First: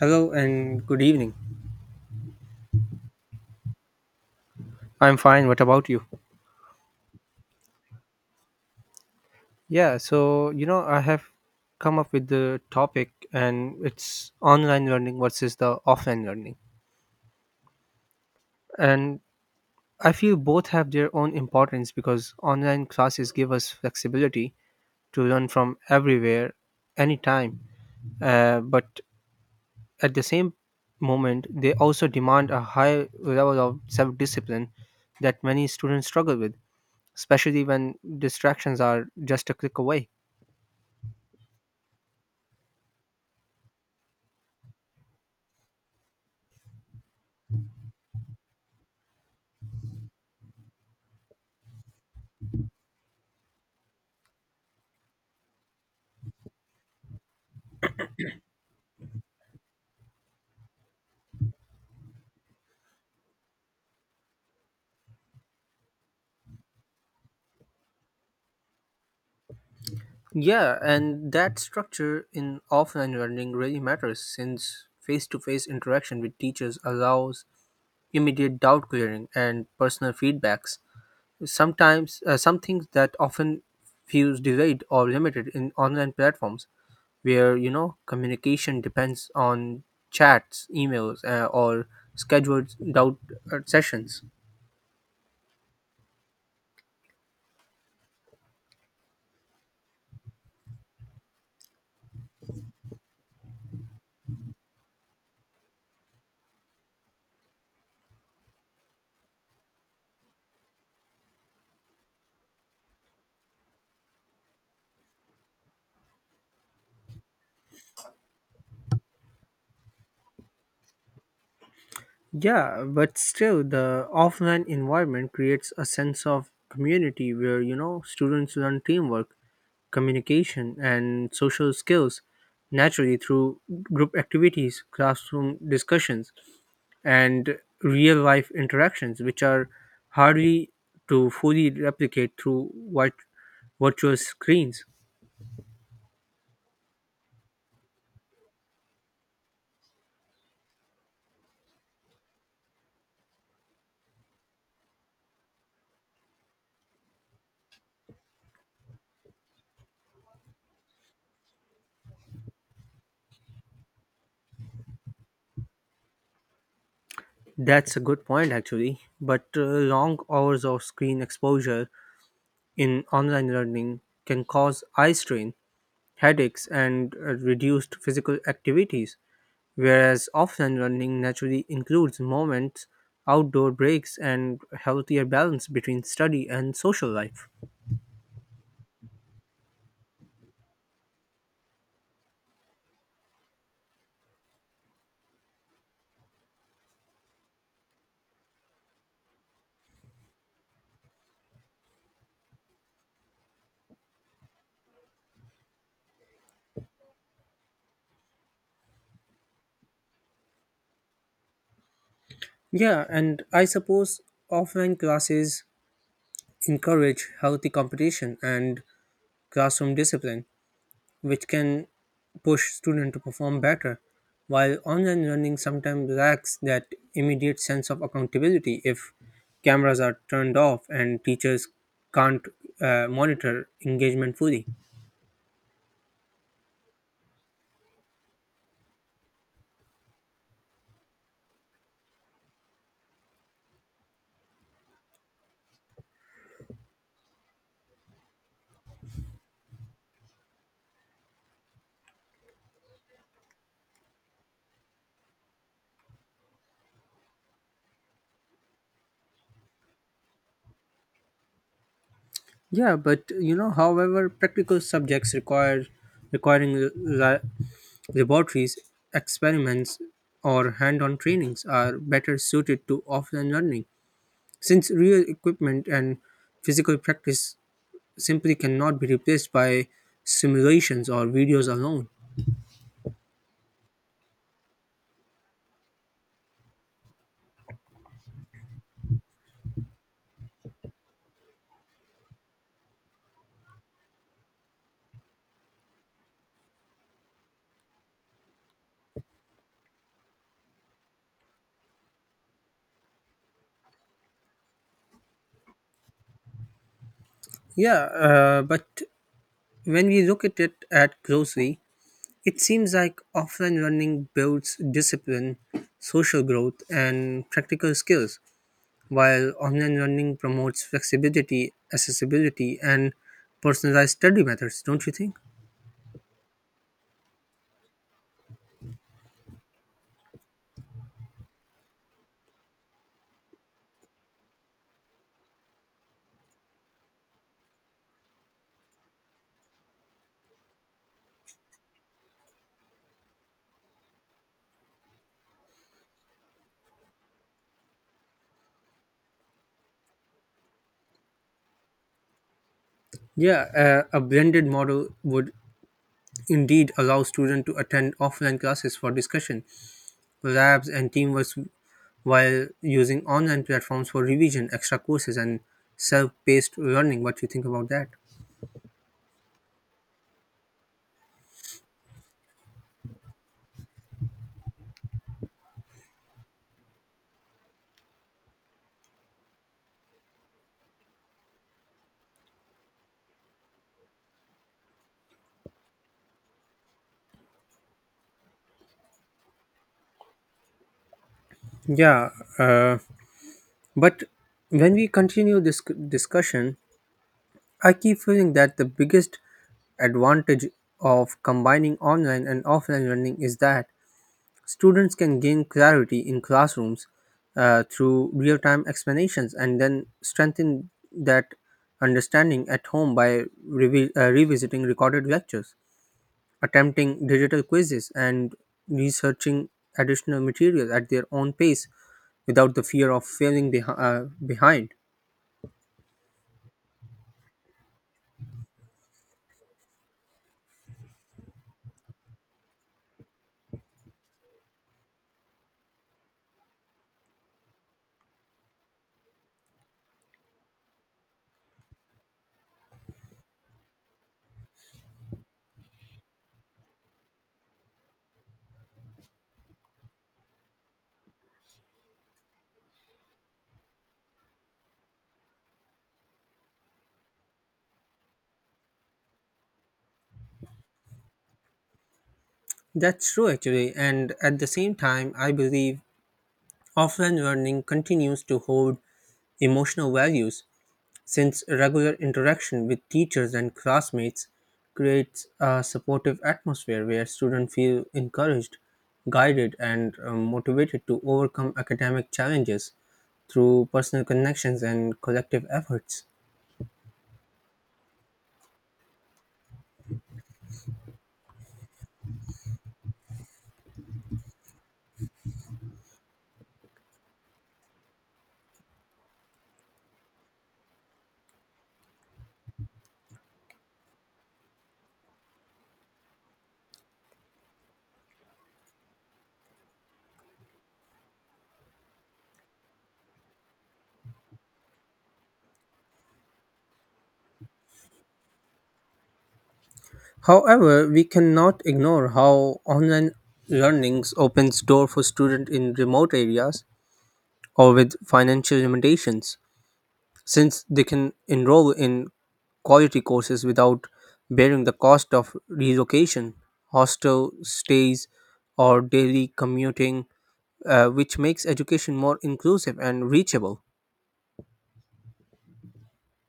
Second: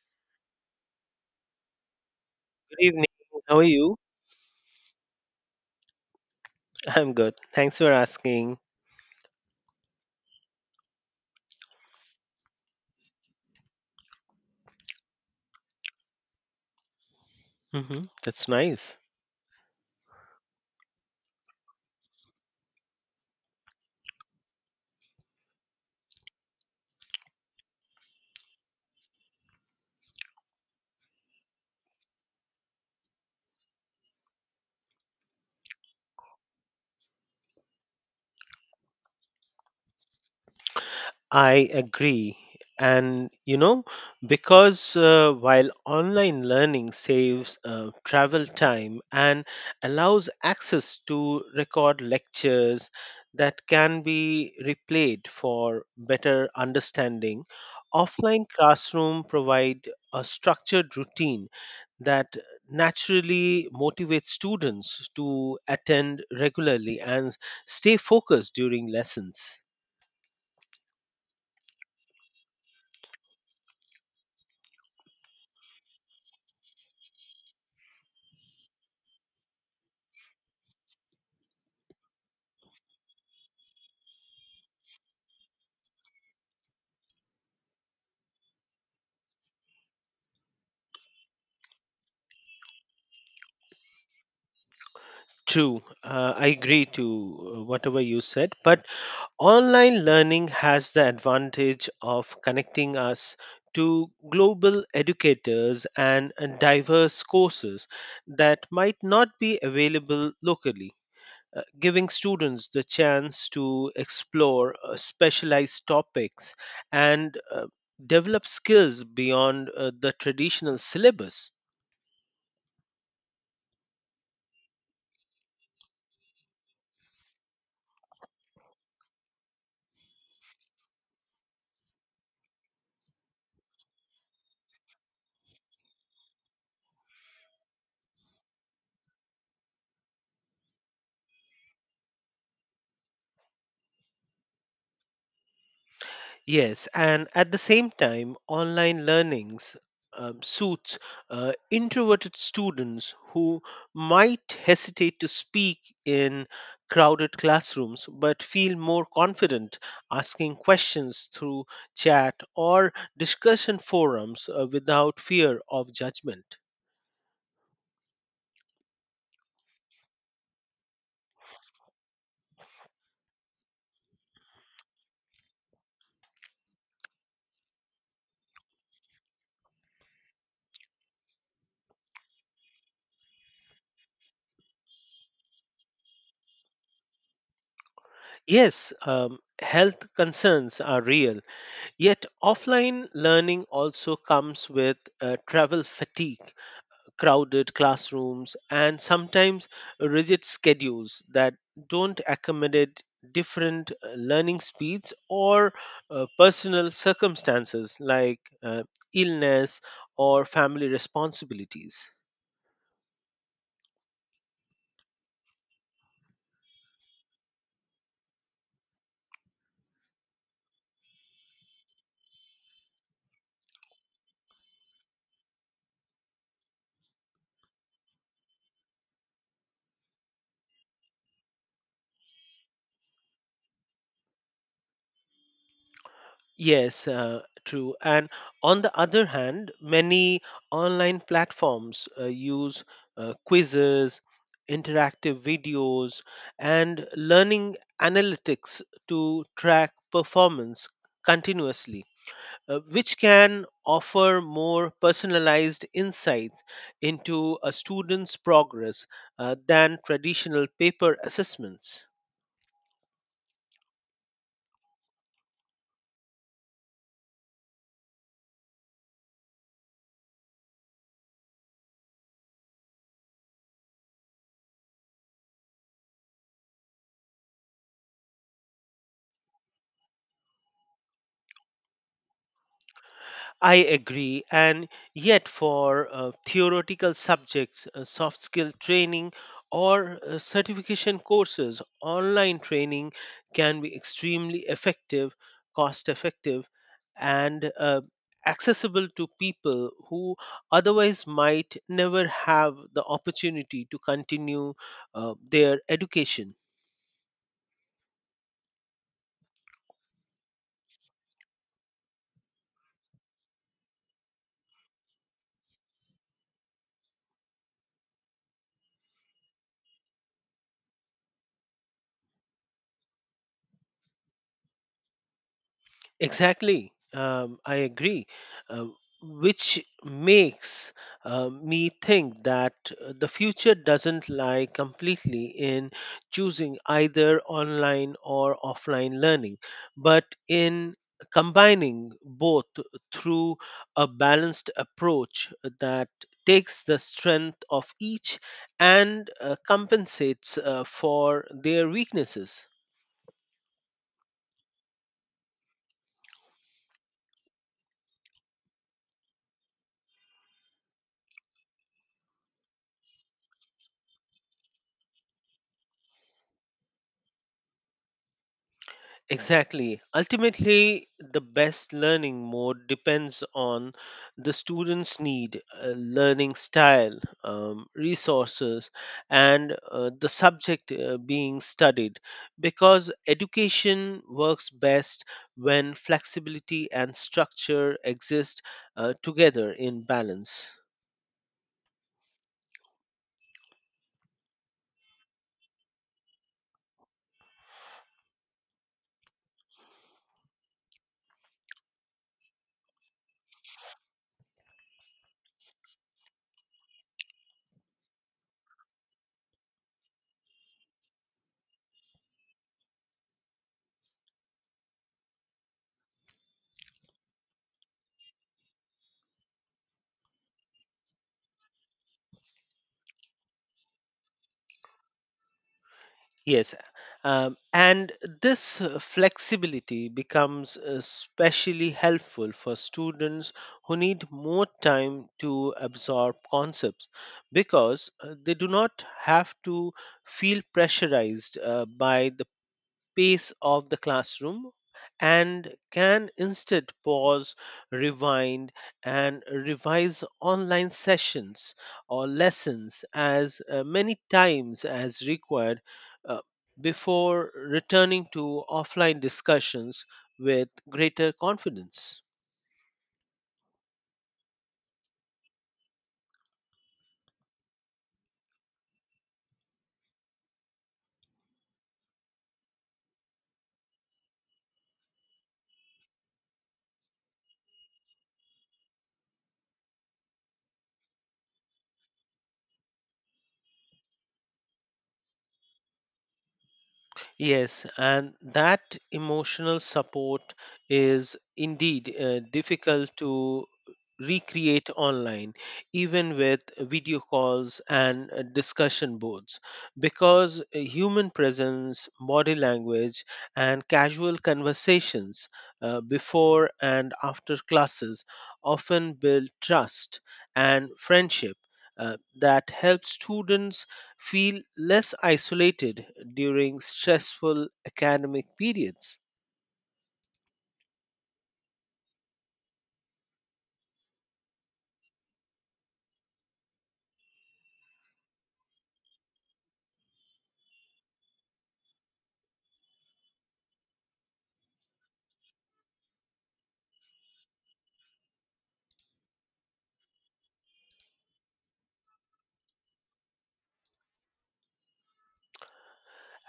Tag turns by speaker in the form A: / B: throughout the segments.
A: Hello and good evening.
B: Good evening. How are you?
A: I'm fine. What about you?
B: I'm good. Thanks for asking.
A: I have come up with the topic and it's online learning versus the offline learning.
B: That's nice.
A: And I feel both have their own importance because online classes give us flexibility to learn from everywhere, anytime. But at the same moment, they also demand a high level of self discipline that many students struggle with, especially when distractions are just a click away.
B: I agree. And you know, because while online learning saves travel time and allows access to record lectures that can be replayed for better understanding, offline classroom provide a structured routine that naturally motivates students to attend regularly and stay focused during lessons.
A: Yeah, and that structure in offline learning really matters since face to face interaction with teachers allows immediate doubt clearing and personal feedbacks. Sometimes, some things that often feels delayed or limited in online platforms where you know communication depends on chats, emails, or scheduled doubt sessions.
B: True, I agree to whatever you said, but online learning has the advantage of connecting us to global educators and diverse courses that might not be available locally. Giving students the chance to explore specialized topics and develop skills beyond the traditional syllabus.
A: Yeah, but still, the offline environment creates a sense of community where, you know, students learn teamwork, communication, and social skills naturally through group activities, classroom discussions, and real life interactions, which are hardly to fully replicate through what virtual screens.
B: Yes, and at the same time, online learnings suits introverted students who might hesitate to speak in crowded classrooms but feel more confident asking questions through chat or discussion forums without fear of judgment.
A: That's a good point, actually. But long hours of screen exposure in online learning can cause eye strain, headaches, and reduced physical activities, whereas often running naturally includes moments, outdoor breaks, and healthier balance between study and social life.
B: Yes, health concerns are real, yet offline learning also comes with travel fatigue crowded classrooms, and sometimes rigid schedules that don't accommodate different learning speeds or personal circumstances like illness or family responsibilities.
A: Yeah, and I suppose offline classes encourage healthy competition and classroom discipline, which can push students to perform better. While online learning sometimes lacks that immediate sense of accountability if cameras are turned off and teachers can't monitor engagement fully.
B: Yes, true. And on the other hand, many online platforms use quizzes, interactive videos, and learning analytics to track performance continuously, which can offer more personalized insights into a student's progress than traditional paper assessments.
A: However, practical subjects require requiring la- laboratories, experiments, or hand-on trainings are better suited to offline learning, since real equipment and physical practice simply cannot be replaced by simulations or videos alone.
B: I agree, and yet for theoretical subjects, soft skill training, or certification courses, online training can be extremely effective, cost effective, and accessible to people who otherwise might never have the opportunity to continue their education.
A: Yeah, but when we look at it at closely, it seems like offline learning builds discipline, social growth, and practical skills, while online learning promotes flexibility, accessibility, and personalized study methods, don't you think?
B: Exactly. I agree. Uh, which makes me think that the future doesn't lie completely in choosing either online or offline learning, but in combining both through a balanced approach that takes the strength of each and compensates for their weaknesses.
A: Yeah, a blended model would indeed allow students to attend offline classes for discussion, labs, and teamwork while using online platforms for revision, extra courses, and self-paced learning. What you think about that?
B: Exactly. Ultimately, the best learning mode depends on the student's need, learning style, resources, and the subject being studied because education works best when flexibility and structure exist together in balance.
A: Yeah, uh, but when we continue this discussion, I keep feeling that the biggest advantage of combining online and offline learning is that students can gain clarity in classrooms through real time explanations and then strengthen that understanding at home by revisiting recorded lectures, attempting digital quizzes and researching additional material at their own pace without the fear of failing behind.
B: Yes, and this flexibility becomes especially helpful for students who need more time to absorb concepts because they do not have to feel pressurized by the pace of the classroom and can instead pause, rewind, and revise online sessions or lessons as many times as required uh, before returning to offline discussions with greater confidence.
A: That's true, actually, and at the same time, I believe offline learning continues to hold emotional values since regular interaction with teachers and classmates creates a supportive atmosphere where students feel encouraged, guided, and motivated to overcome academic challenges through personal connections and collective efforts.
B: Yes, and that emotional support is indeed difficult to recreate online, even with video calls and discussion boards, because human presence, body language, and casual conversations before and after classes often build trust and friendship that help students feel less isolated during stressful academic periods.
A: However, we cannot ignore how online learnings opens door for students in remote areas or with financial limitations since they can enroll in quality courses without bearing the cost of relocation, hostel stays, or daily commuting, which makes education more inclusive and reachable.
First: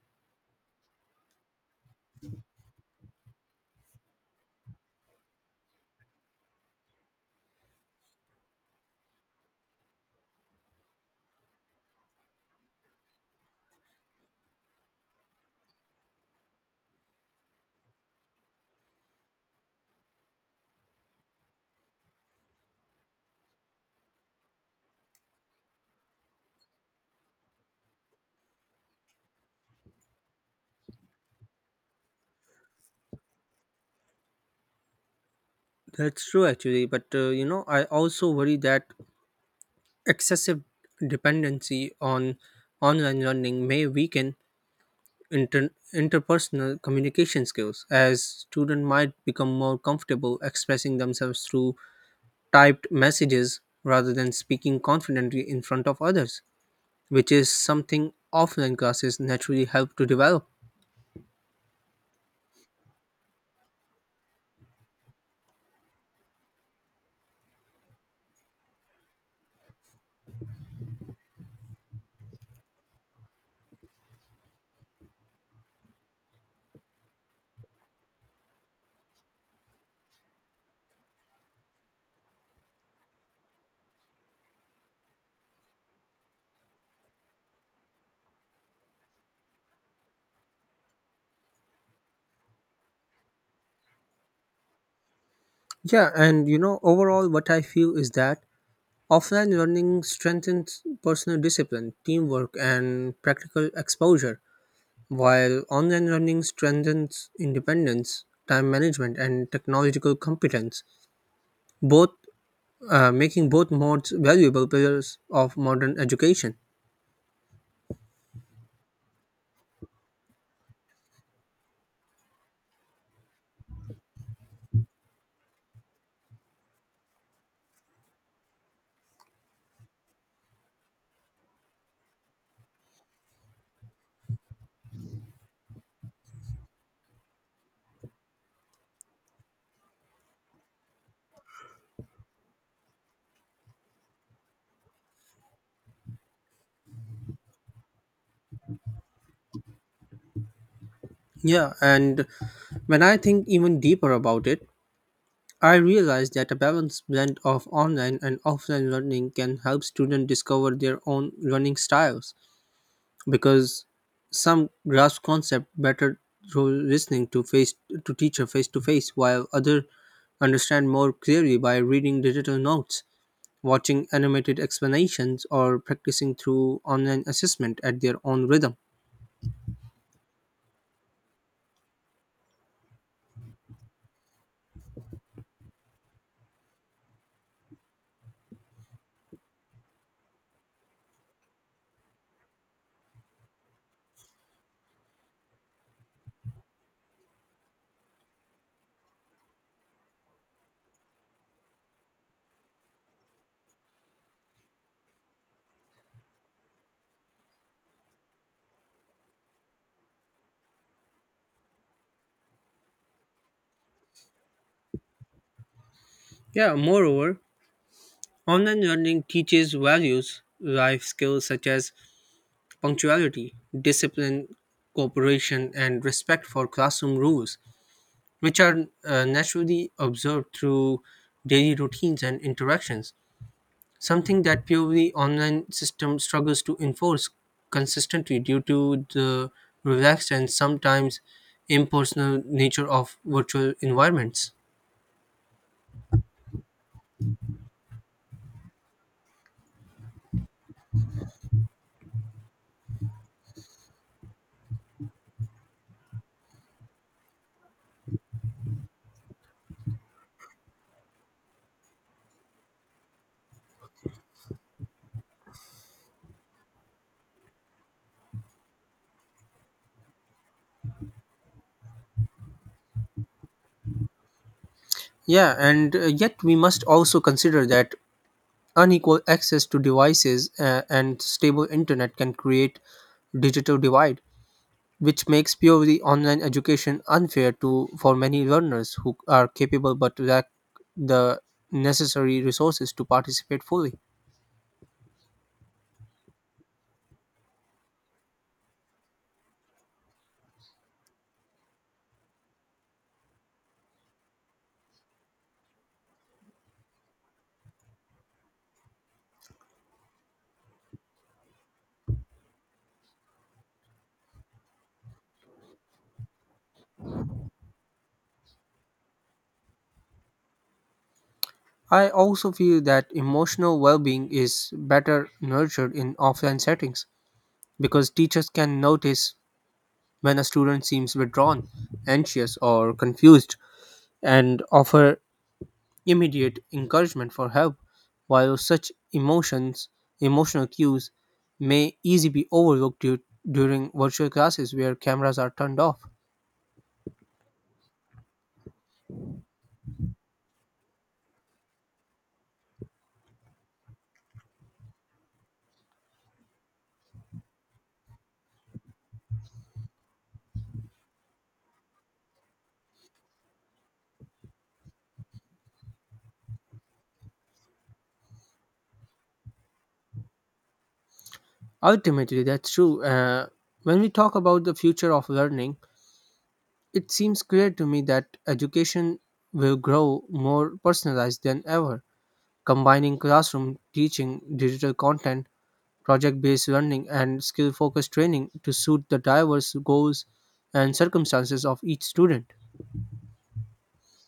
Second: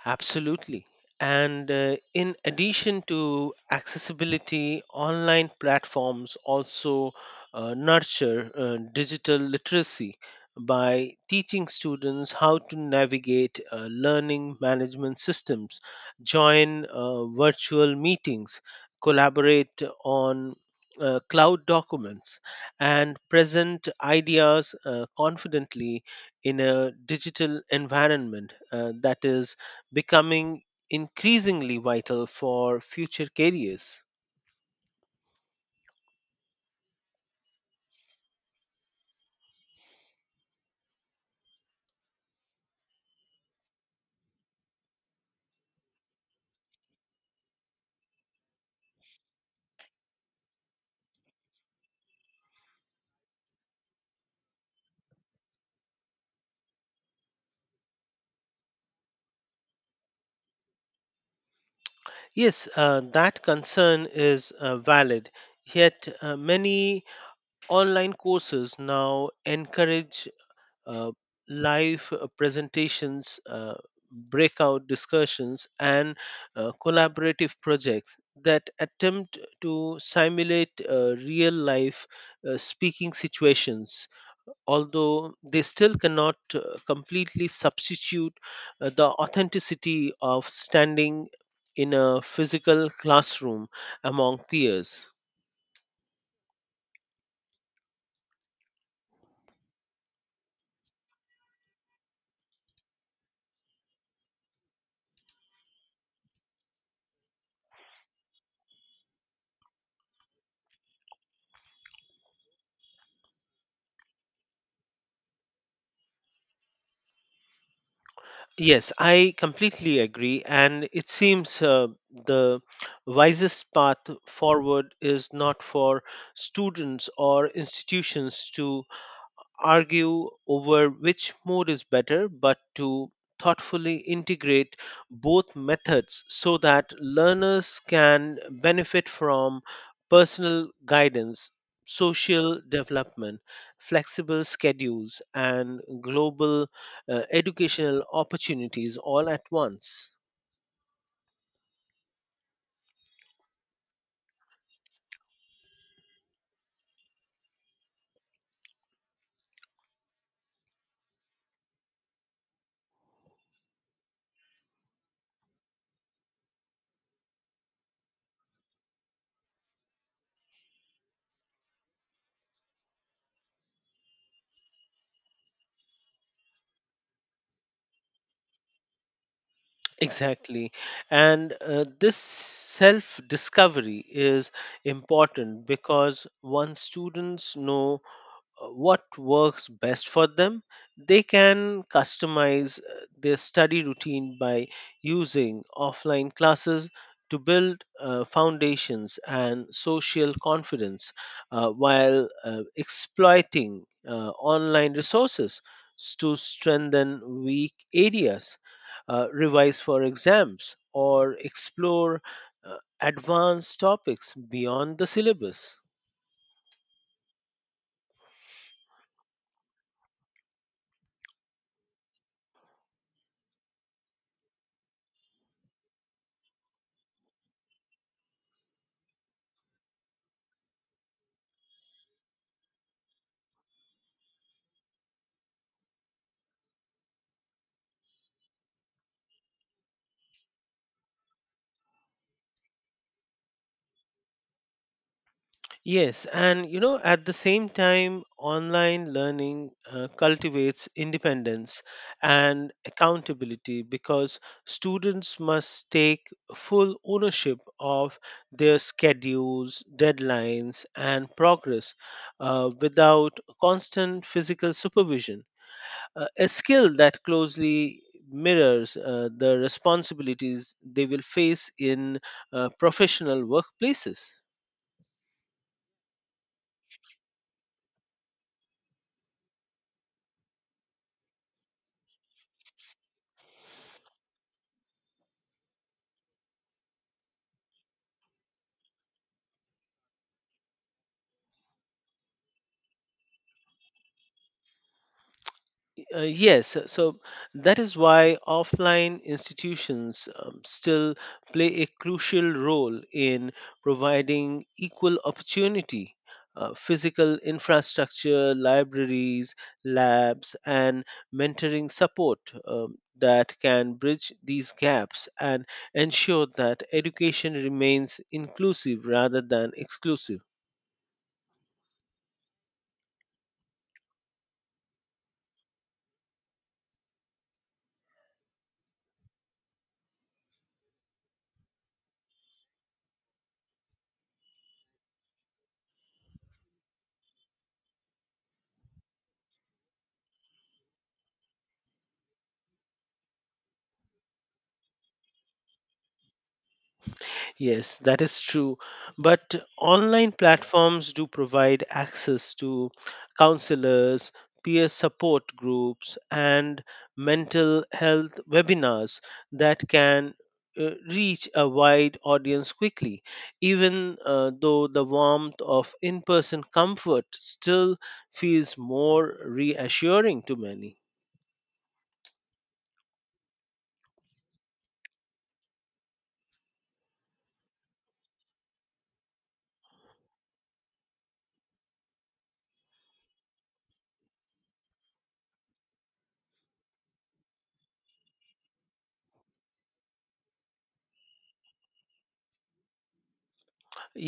B: Absolutely. And in addition to accessibility, online platforms also nurture digital literacy by teaching students how to navigate learning management systems, join virtual meetings, collaborate on cloud documents, and present ideas confidently in a digital environment that is becoming increasingly vital for future careers.
A: That's true, actually. But I also worry that excessive dependency on online learning may weaken interpersonal communication skills, as students might become more comfortable expressing themselves through typed messages rather than speaking confidently in front of others, which is something offline classes naturally help to develop.
B: Yes, that concern is valid. Yet, many online courses now encourage uh, live presentations, breakout discussions, and collaborative projects that attempt to simulate real life speaking situations. Although they still cannot completely substitute the authenticity of standing in a physical classroom among peers.
A: Overall, what I feel is that offline learning strengthens personal discipline, teamwork, and practical exposure, while online learning strengthens independence, time management, and technological competence, both making both modes valuable pillars of modern education.
B: Yes, I completely agree. And it seems the wisest path forward is not for students or institutions to argue over which mode is better, but to thoughtfully integrate both methods so that learners can benefit from personal guidance, social development, flexible schedules, and global educational opportunities all at once.
A: Yeah, and when I think even deeper about it, I realize that a balanced blend of online and offline learning can help students discover their own learning styles because some grasp concept better through listening to face to teacher face to face while other understand more clearly by reading digital notes, watching animated explanations or practicing through online assessment at their own rhythm.
B: Exactly. And this self discovery is important because once students know what works best for them. They can customize their study routine by using offline classes to build foundations and social confidence while exploiting online resources to strengthen weak areas, revise for exams, or explore uh, advanced topics beyond the syllabus.
A: Yeah, moreover, online learning teaches values, life skills such as punctuality, discipline, cooperation, and respect for classroom rules, which are naturally observed through daily routines and interactions, something that purely online system struggles to enforce consistently due to the relaxed and sometimes impersonal nature of virtual environments.
B: Yes, and you know, at the same time, online learning cultivates independence and accountability because students must take full ownership of their schedules, deadlines, and progress without constant physical supervision. A skill that closely mirrors the responsibilities they will face in professional workplaces.
A: Yeah, and Yet we must also consider that unequal access to devices and stable internet can create digital divide, which makes purely online education unfair to for many learners who are capable but lack the necessary resources to participate fully.
B: Yes, so that is why offline institutions still play a crucial role in providing equal opportunity. Physical infrastructure, libraries, labs, and mentoring support that can bridge these gaps and ensure that education remains inclusive rather than exclusive.
A: I also feel that emotional well being is better nurtured in offline settings because teachers can notice when a student seems withdrawn, anxious, or confused and offer immediate encouragement for help, while emotional cues may easily be overlooked during virtual classes where cameras are turned off.
B: Yes, that is true. But online platforms do provide access to counselors, peer support groups, and mental health webinars that can reach a wide audience quickly. Even though the warmth of in person comfort still feels more reassuring to many.
A: Ultimately, that's true. When we talk about the future of learning, it seems clear to me that education will grow more personalized than ever, combining classroom teaching, digital content, project based learning, and skill focused training to suit the diverse goals and circumstances of each student.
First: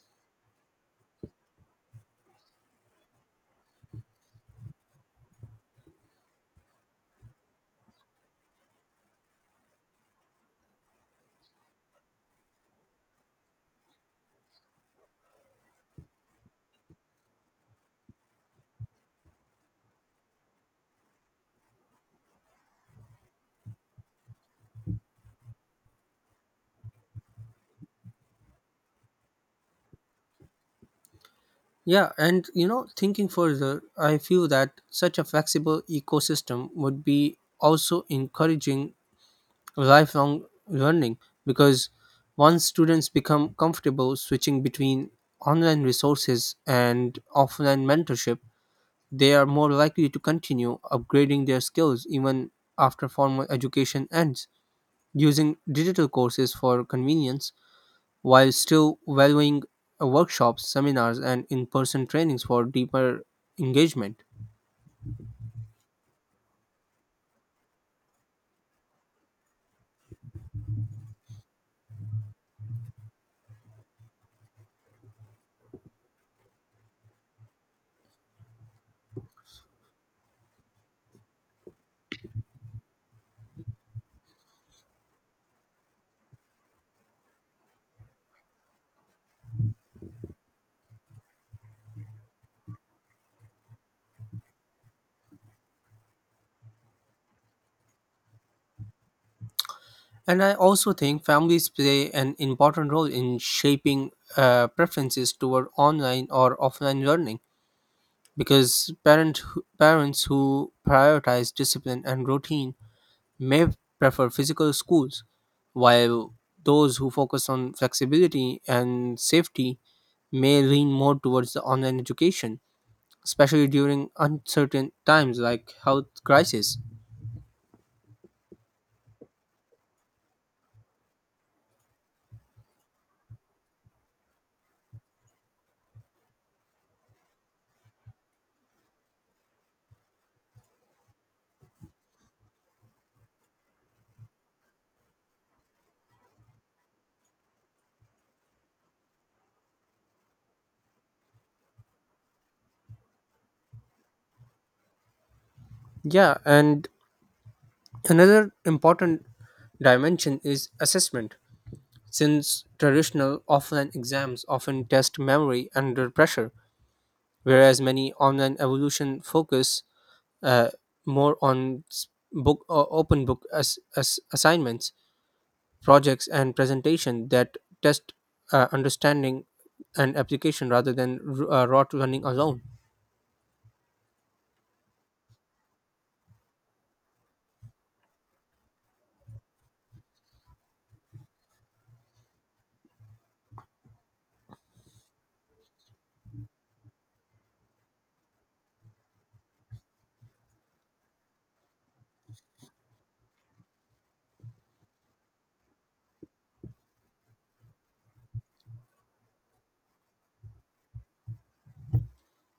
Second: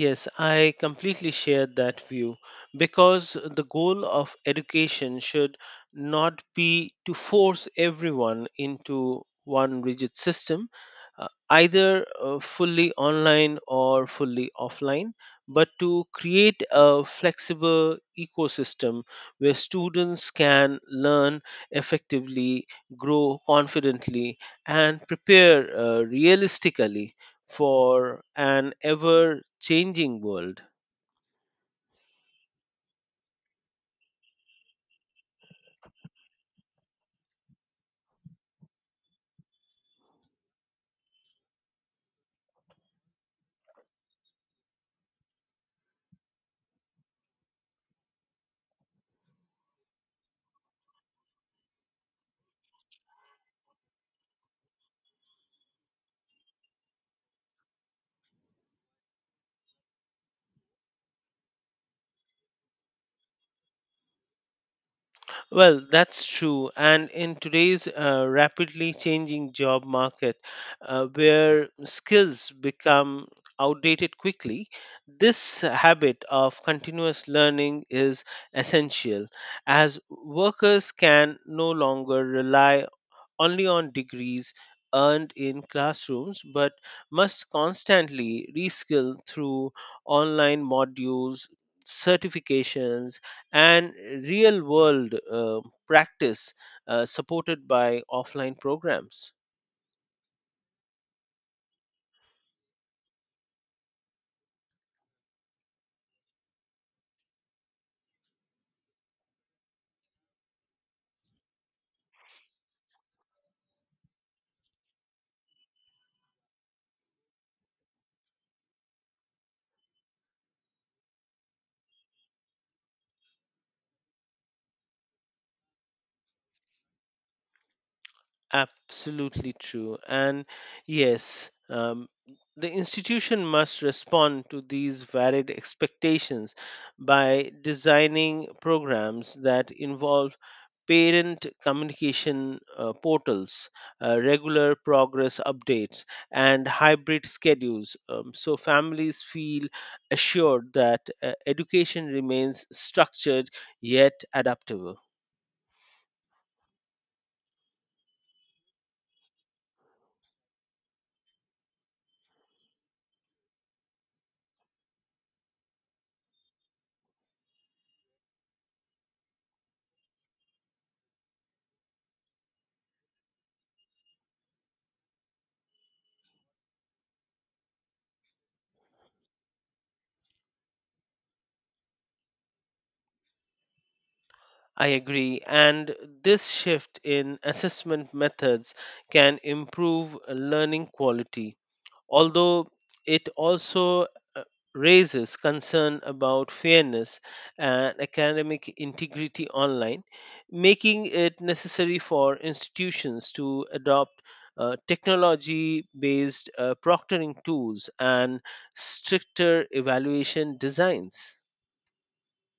B: Yes, I completely share that view because the goal of education should not be to force everyone into one rigid system, either fully online or fully offline, but to create a flexible ecosystem where students can learn effectively, grow confidently, and prepare realistically for an ever changing world.
A: Thinking further, I feel that such a flexible ecosystem would be also encouraging lifelong learning because once students become comfortable switching between online resources and offline mentorship, they are more likely to continue upgrading their skills even after formal education ends, using digital courses for convenience while still valuing workshops, seminars, and in person trainings for deeper engagement.
B: Well, that's true. And in today's rapidly changing job market, where skills become outdated quickly, this habit of continuous learning is essential as workers can no longer rely only on degrees earned in classrooms but must constantly reskill through online modules, certifications, and real world practice supported by offline programs.
A: And I also think families play an important role in shaping preferences toward online or offline learning because parents who prioritize discipline and routine may prefer physical schools, while those who focus on flexibility and safety may lean more towards the online education, especially during uncertain times like health crisis.
B: Absolutely true. And yes, the institution must respond to these varied expectations by designing programs that involve parent communication portals, regular progress updates, and hybrid schedules so families feel assured that education remains structured yet adaptable.
A: Yeah, and another important dimension is assessment, since traditional offline exams often test memory under pressure, whereas many online evolution focus uh, more on book or open book as assignments, projects, and presentation that test understanding and application rather than rote running alone.
B: I agree, and this shift in assessment methods can improve learning quality although it also uh, raises concern about fairness and academic integrity online, making it necessary for institutions to adopt technology based proctoring tools and stricter evaluation designs.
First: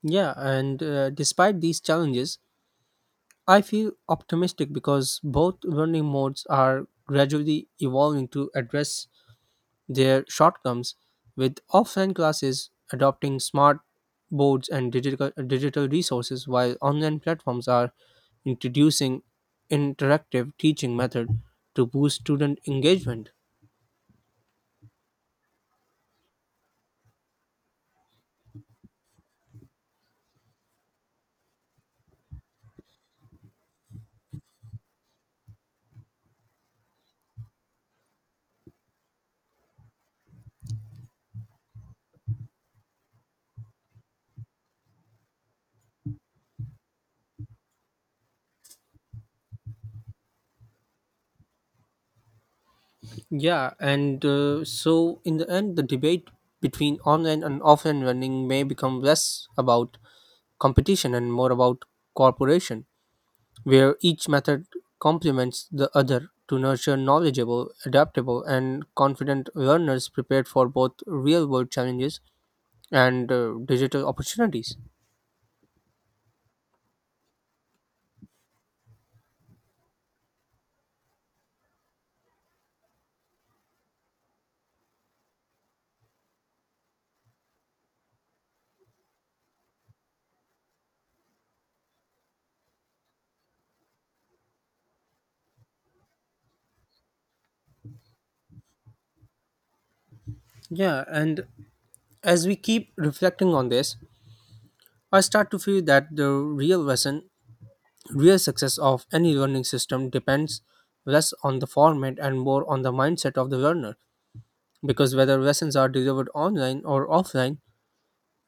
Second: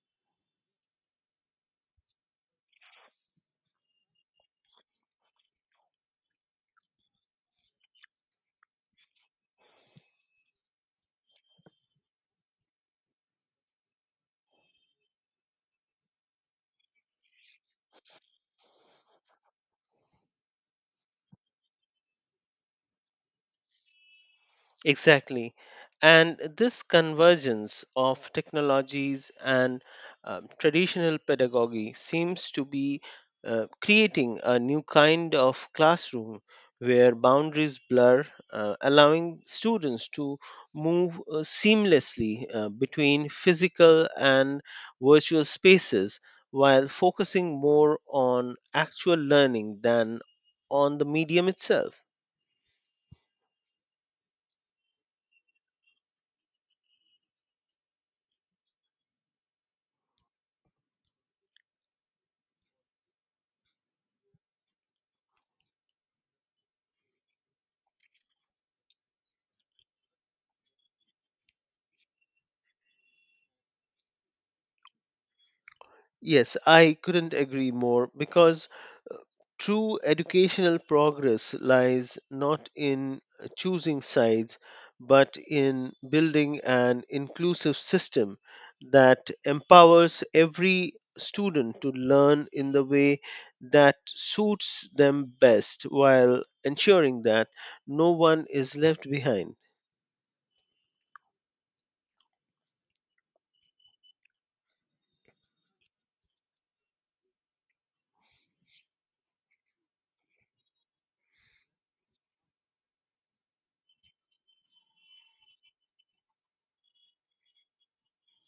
A: Yeah, and Despite these challenges, I feel optimistic because both learning modes are gradually evolving to address their shortcomings, with offline classes adopting smart boards and digital resources, while online platforms are introducing interactive teaching method to boost student engagement.
B: Exactly. And this convergence of technologies and traditional pedagogy seems to be creating a new kind of classroom where boundaries blur, allowing students to move seamlessly between physical and virtual spaces while focusing more on actual learning than on the medium itself.
A: Yeah, and so in the end, the debate between online and offline learning may become less about competition and more about cooperation, where each method complements the other to nurture knowledgeable, adaptable, and confident learners prepared for both real world challenges and digital opportunities.
B: Yes, I couldn't agree more because true educational progress lies not in choosing sides, but in building an inclusive system that empowers every student to learn in the way that suits them best while ensuring that no one is left behind.
A: Yeah, and as we keep reflecting on this, I start to feel that the real lesson, real success of any learning system depends less on the format and more on the mindset of the learner, because whether lessons are delivered online or offline,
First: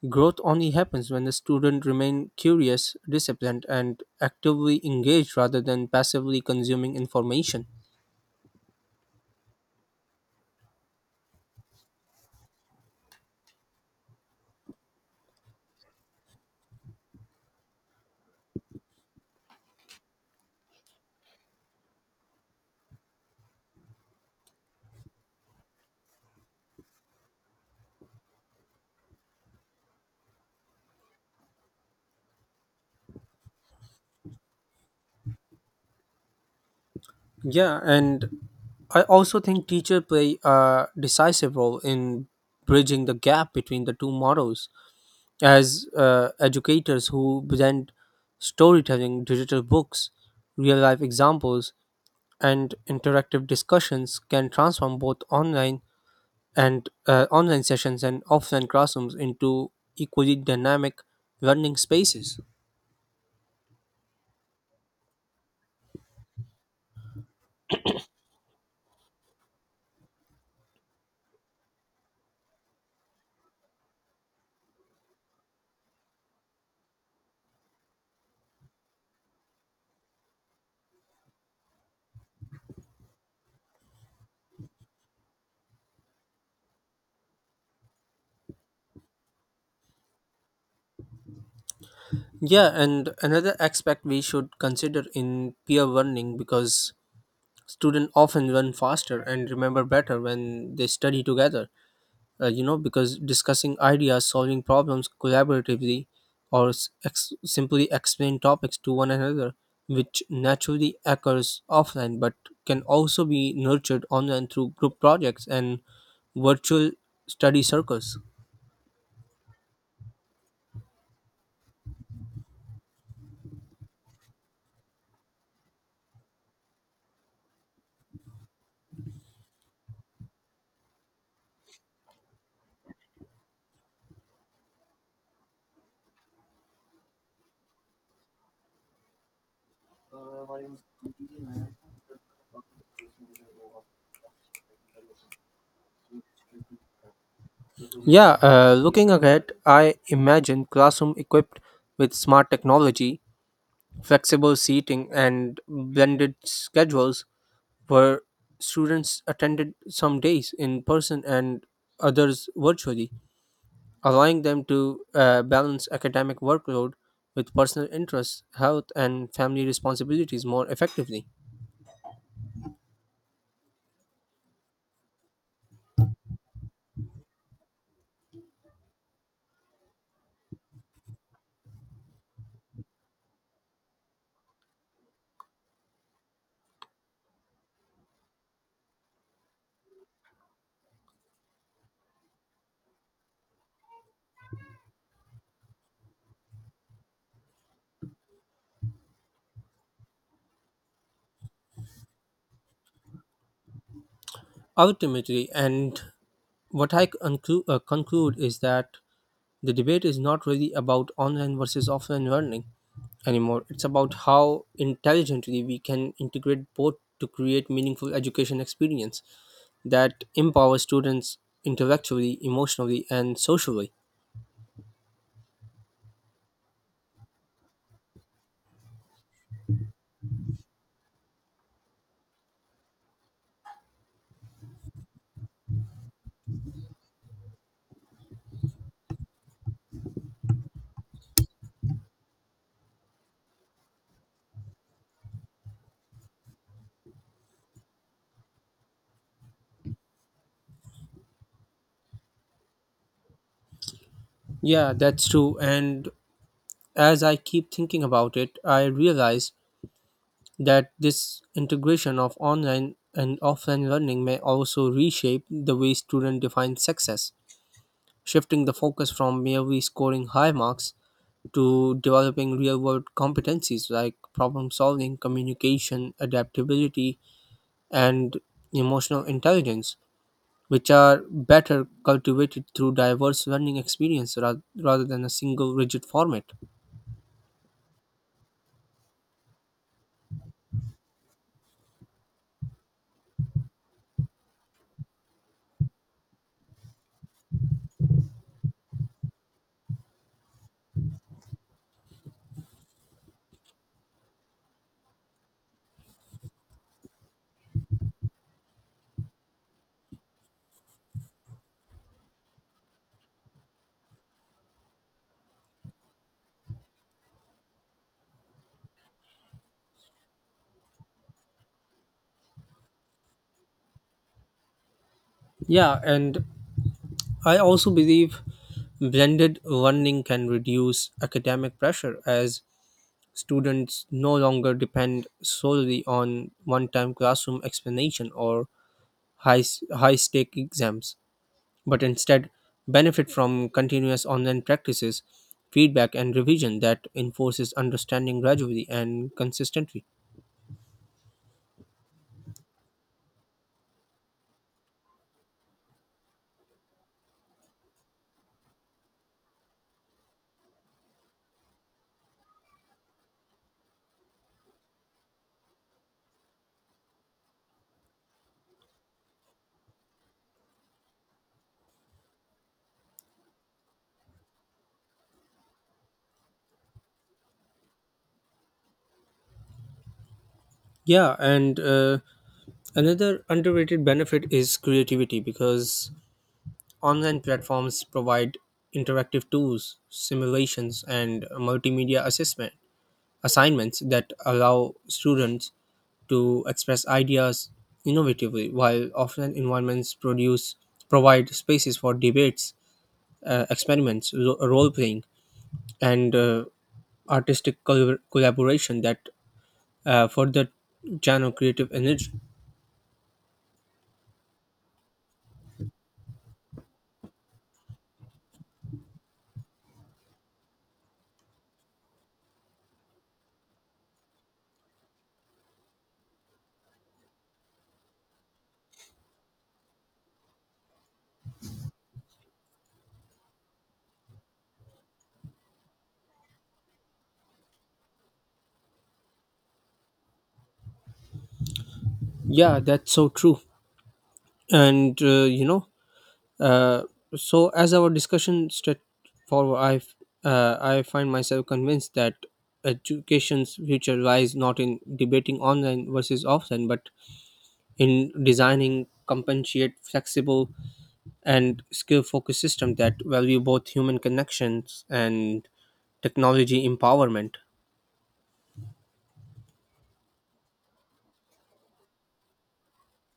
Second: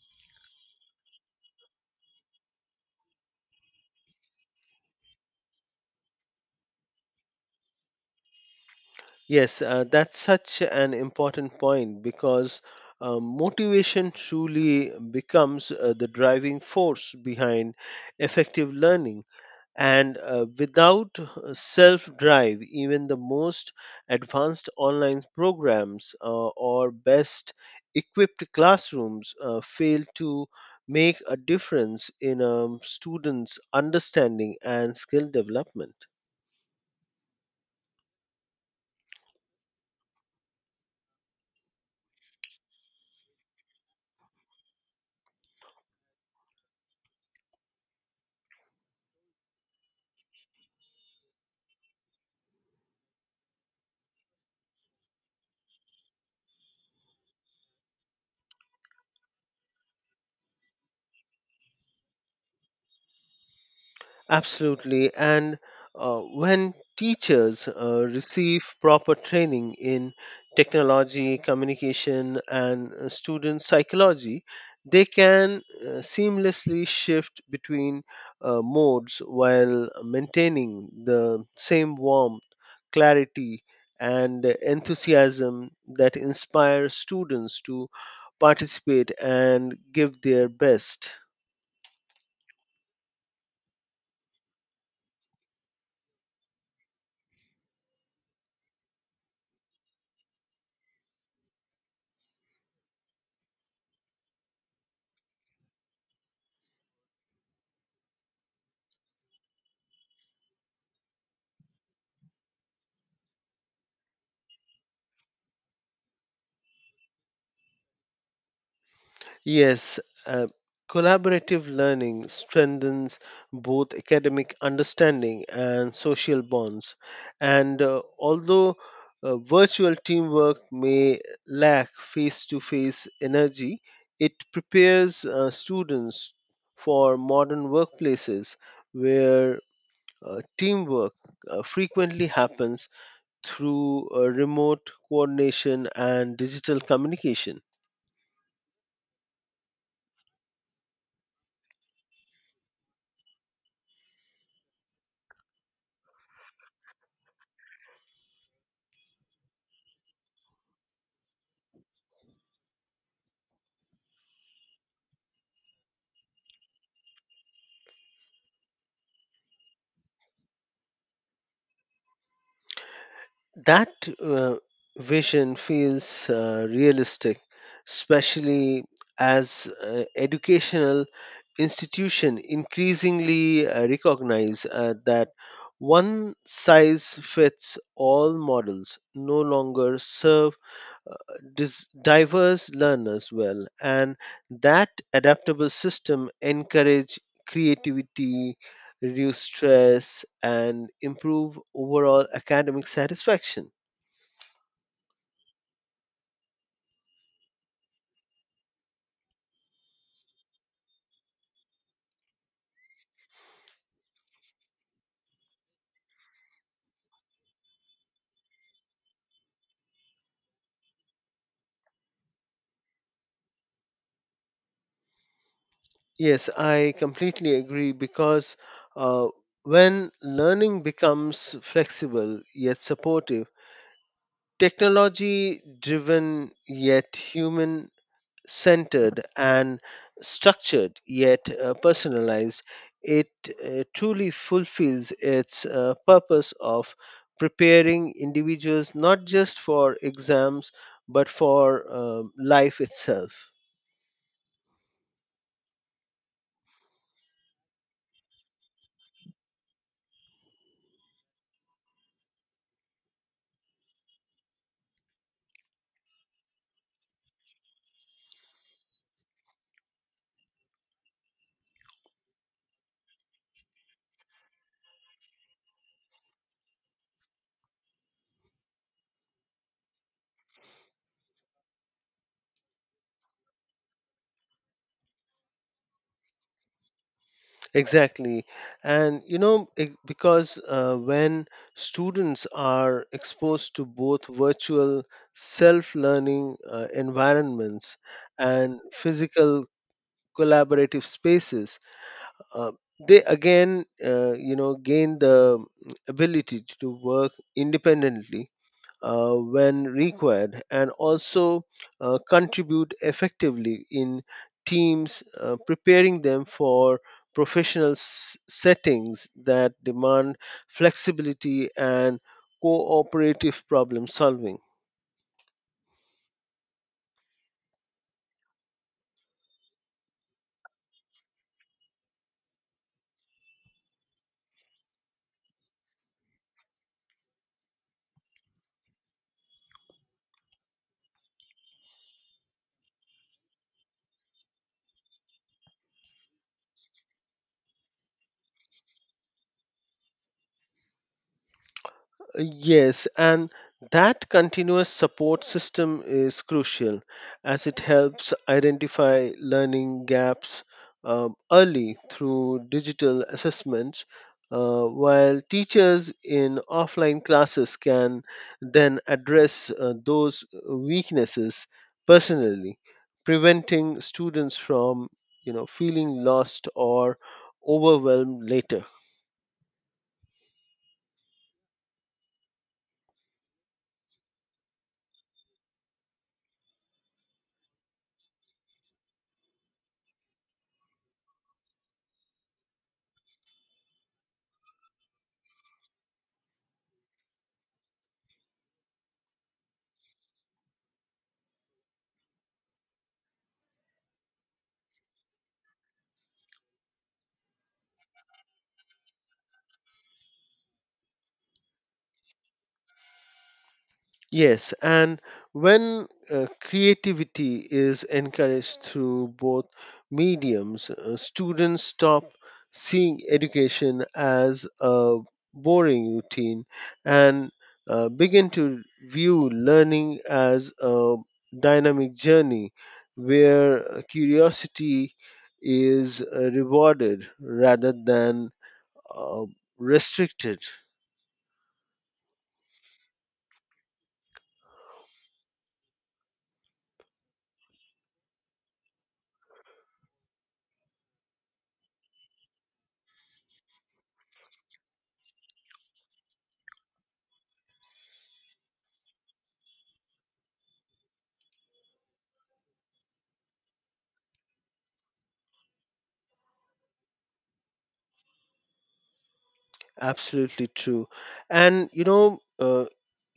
A: growth only happens when the student remain curious, disciplined, and actively engaged rather than passively consuming information.
B: Yes, that's such an important point because motivation truly becomes the driving force behind effective learning. And without self drive, even the most advanced online programs or best equipped classrooms fail to make a difference in students' understanding and skill development.
A: Yeah, and I also think teacher play a decisive role in bridging the gap between the two models as educators who present storytelling, digital books, real life examples, and interactive discussions can transform both online sessions and offline classrooms into equally dynamic learning spaces.
B: Absolutely. And when teachers receive proper training in technology, communication, and student psychology, they can seamlessly shift between modes while maintaining the same warmth, clarity, and enthusiasm that inspire students to participate and give their best.
A: Yeah, and another aspect we should consider in peer learning because students often learn faster and remember better when they study together, because discussing ideas solving problems collaboratively or simply explain topics to one another, which naturally occurs offline but can also be nurtured online through group projects and virtual study circles.
B: Yes, uh, collaborative learning strengthens both academic understanding and social bonds. And although virtual teamwork may lack face to face energy, it prepares students for modern workplaces where teamwork frequently happens through remote coordination and digital communication.
A: Yeah Looking ahead, I imagine classroom equipped with smart technology, flexible seating and blended schedules where students attended some days in person and others virtually, allowing them to balance academic workload with personal interests, health, and family responsibilities more effectively.
B: That uh, vision feels realistic, especially as educational institution increasingly recognize that one size fits all models no longer serve uh, diverse learners well and that adaptable system encourage creativity reduce stress and improve overall academic satisfaction.
A: Ultimately, and what I conclude is that the debate is not really about online versus offline learning anymore. It's about how intelligently we can integrate both to create meaningful education experience that empower students intellectually, emotionally, and socially.
B: Yes, I completely agree because uh, when learning becomes flexible yet supportive, technology driven yet human centered, and structured yet personalized, it truly fulfills its purpose of preparing individuals not just for exams but for life itself.
A: Yeah, that's true. And as I keep thinking about it, I realize that this integration of online and offline learning may also reshape the way students define success, shifting the focus from merely scoring high marks to developing real world competencies like problem solving, communication, adaptability, and emotional intelligence, which are better cultivated through diverse learning experience rather than a single rigid format.
B: Exactly. And you know, because when students are exposed to both virtual self learning environments and physical collaborative spaces, uh, they again, you know, gain the ability to work independently when required and also contribute effectively in teams, preparing them for professional settings that demand flexibility and cooperative problem solving.
A: Yeah, and I also believe blended learning can reduce academic pressure as students no longer depend solely on one time classroom explanation or high, high stake exams, but instead benefit from continuous online practices, feedback, and revision that enforces understanding gradually and consistently.
B: Yes, and that continuous support system is crucial as it helps identify learning gaps early through digital assessments, while teachers in offline classes can then address those weaknesses personally, preventing students from you know feeling lost or overwhelmed later.
A: Yeah, and Another underrated benefit is creativity because online platforms provide interactive tools, simulations, and multimedia assessment assignments that allow students to express ideas innovatively, while offline environments produce provide spaces for debates, experiments, role playing, and artistic collaboration that further channel creative energy.
B: Yes, and when creativity is encouraged through both mediums, students stop seeing education as a boring routine and begin to view learning as a dynamic journey where curiosity is rewarded rather than uh, restricted.
A: Yeah, that's so true. And uh, you know, uh, so as our discussion straight forward, I find myself convinced that education's future lies not in debating online versus offline, but in designing compensate flexible and skill-focused system that value both human connections and technology empowerment.
B: Absolutely true. And you know,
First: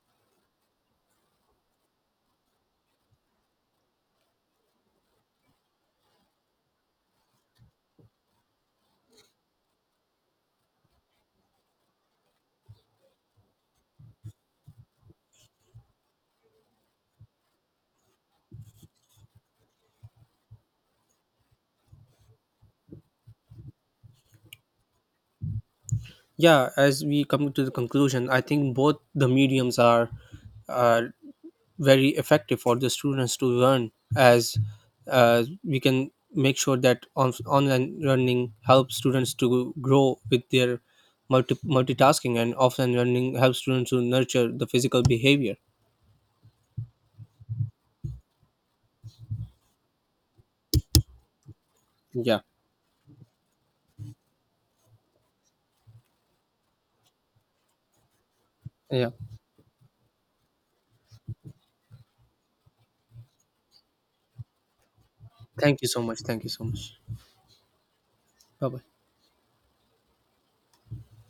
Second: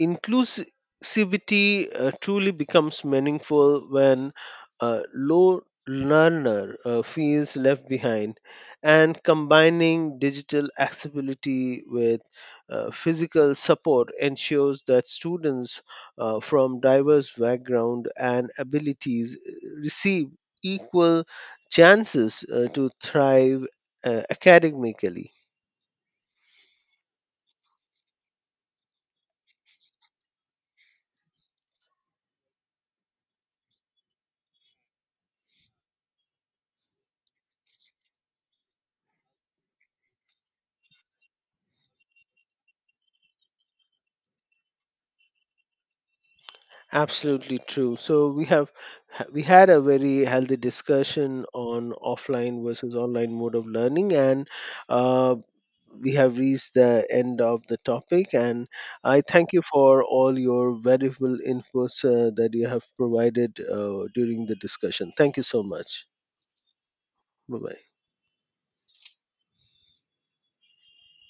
B: inclusivity truly becomes meaningful when a low learner feels left behind. And combining digital accessibility with physical support ensures that students from diverse background and abilities receive equal chances to thrive academically.
A: Yeah, as we come to the conclusion, I think both the mediums are uh, very effective for the students to learn, as we can make sure that online learning helps students to grow with their multitasking and offline learning helps students to nurture the physical behavior.
B: Absolutely true. So we had a very healthy discussion on
A: Yeah.
B: offline versus online mode of learning, and uh, we have reached the end of the topic. And
A: Yeah.
B: I thank you for all your valuable inputs that you have provided during the discussion. Thank you so
A: Thank you so
B: much.
A: much. Thank you so much.
B: Bye bye.
A: Bye bye.